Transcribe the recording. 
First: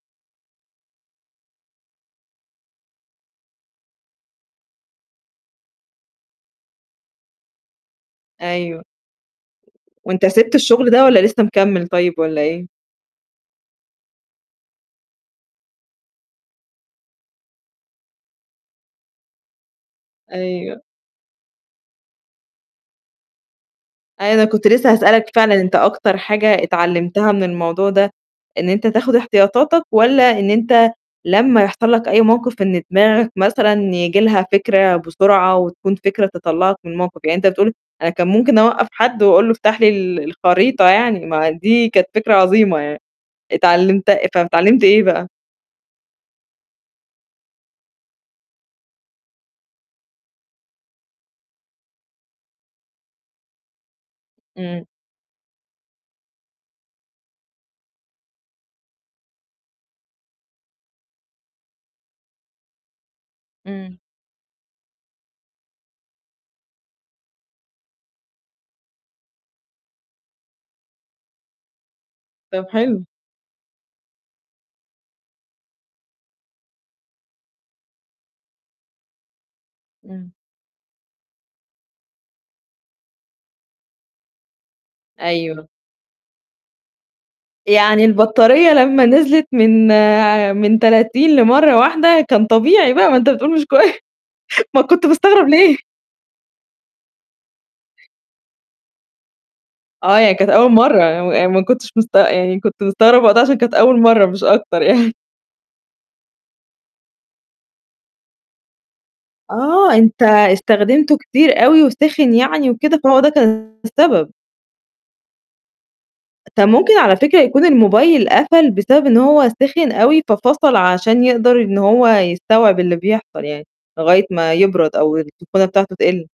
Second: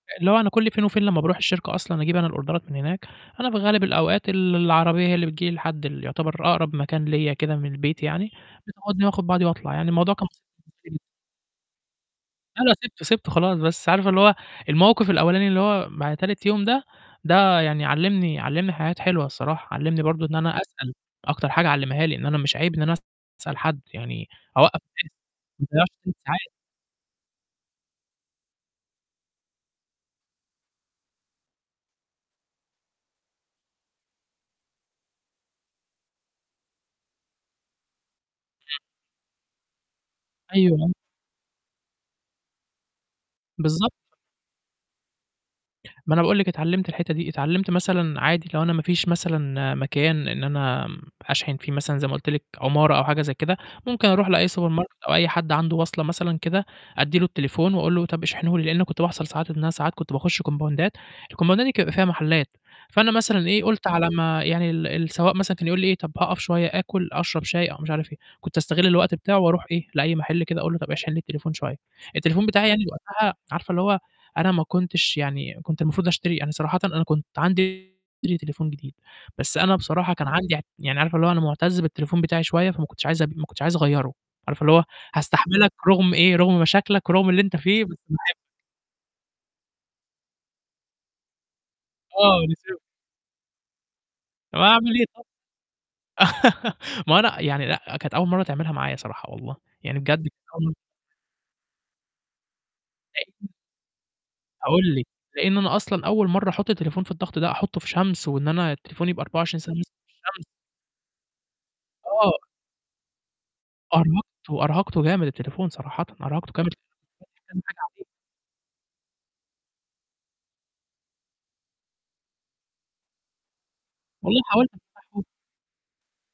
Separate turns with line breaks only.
اللي هو أنا كل فين وفين لمّا باروح الشركة أصلًا أجيب أنا الأوردرات من هناك، أنا في غالب الأوقات ال العربية هي اللي بتيجي لي لحد اللي يُعتبر أقرب مكان ليّا كده من البيت يعني،
أيوه.
بتاخدني وآخُد بعضي وأطلع، يعني الموضوع
وأنت
كان
سِبت الشُغل
[unintelligible]
ده والّا لسه مِكمّل طيب والّا
لأ،
إيه؟
لأ، سِبته، سِبته خلاص، بس عارفة اللي هو الموقِف الأولاني اللي هو بعد تالت يوم ده، ده يعني علّمني علّمني حاجات حلوة الصراحة، علّمني برضه إن أنا
أيوه.
أسأل، أكتر حاجة علّمها لي إن أنا مش عيب إن أنا أسأل حد، يعني
أي أنا كنت
أوقف
لسه
ناس
هاسألك فعلًا،
ما
أنت
أضيّعش [unintelligible]
أكتر
ساعات.
حاجة اتعلّمتها من الموضوع ده إن أنت تاخُد احتياطاتك والّا إن أنت لمّا يحصل لك أي موقِف إن دماغك مثلًا ييجي لها فكرة بسرعة وتكون فكرة تطلّعك من الموقِف، يعني أنت بتقول أنا كان ممكن
[unintelligible]
أوقّف حد وأقول له افتح لي ال
أيوه،
الخريطة
آه.
يعني ما دي كانت فكرة عظيمة يعني
بالضبط.
اتعلّمت فب اتعلّمت إيه بقى؟
ما أنا باقول لِك اتعلّمت الحتّة دي، اتعلّمت مثلًا عادي لو أنا ما فيش مثلًا مكان إن أنا م أشحن فيه مثلًا زي ما قُلت لِك عُمارة أو حاجة زي كده، ممكن أروح لأي سوبر
إمم.
ماركت أو أي حد عنده واصلة مثلًا كده أدّي له التليفون وأقول له طَب اشحنه لي، لإنه كنت بيحصل ساعات إن أنا ساعات كنت باخُش كومباوندات، الكومباوندات دي كان بيبقى فيها محلّات، فأنا مثلًا إيه، قُلت
إمم.
على ما يعني ال السواق مثلًا كان يقول لي إيه: "طَب هاقف شوية آكُل أشرب شاي،" أو مش عارف إيه، كنت أستغِل الوقت بتاعه وأروح إيه، لأي محل كده أقول له: "طَب اشحن لي التليفون شوية." التليفون
طَب
بتاعي يعني
حلو.
وقتها عارفة اللي هو أنا ما كنتش يعني كنت المفروض أشتري يعني صراحةً أنا كنت عندي [unintelligible] تليفون جديد، بس أنا بصراحة كان
إمم.
عندي أع يعني عارفة اللي هو أنا مُعتَز بالتليفون بتاعي شوية، فما كنتش عايز أبي ما كنتش عايز أغيّره، عارفة اللي هو
أيوه.
هاستحملك رُغم إيه، رغُم مشاكلك ورُغم اللي أنت فيه، بس
يعني
باحبك.
البطارية لمّا نزلت من ع من 30 لمرّة واحدة
آه،
كان
نسو
طبيعي بقى ما أنت بتقول مش كوي
طب
ما
أعمل إيه
كنت
طَب؟
مستغرب ليه؟
ما هو أنا يعني لأ، كانت أول مرّة تعملها معايا صراحة والله، يعني بجد
آه،
كانت
يعني كانت
أول
أول
م
مرّة و أ ما كنتش مست يعني كنت مستغرب وقتها
[unintelligible]
عشان كانت أول مرّة مش أكتر
هاقول لِك،
يع
لإن أنا أصلًا أول مرّة أحُط التليفون في الضغط ده، أحُطّه في شمس وإن أنا التليفون يبقى 24 ساعة ماسكه
آه،
في
أنت
الشمس.
استخدمته كتير أوي وسِخن
آه.
يعني وكده فهو ده كان السبب.
أرهقته، أرهقته جامد التليفون صراحةً، أرهقته
طَب
جامد
ممكن على فكرة يكون
[unintelligible] عليه.
الموبايل قفل بسبب إن هو سِخن أوي، ففصل عشان يقدر إن هو يستوعب اللي بيحصل يعني لغاية
والله
ما
حاولت
يبرد أو
أفتحه.
السخونه بتاعته تِقل.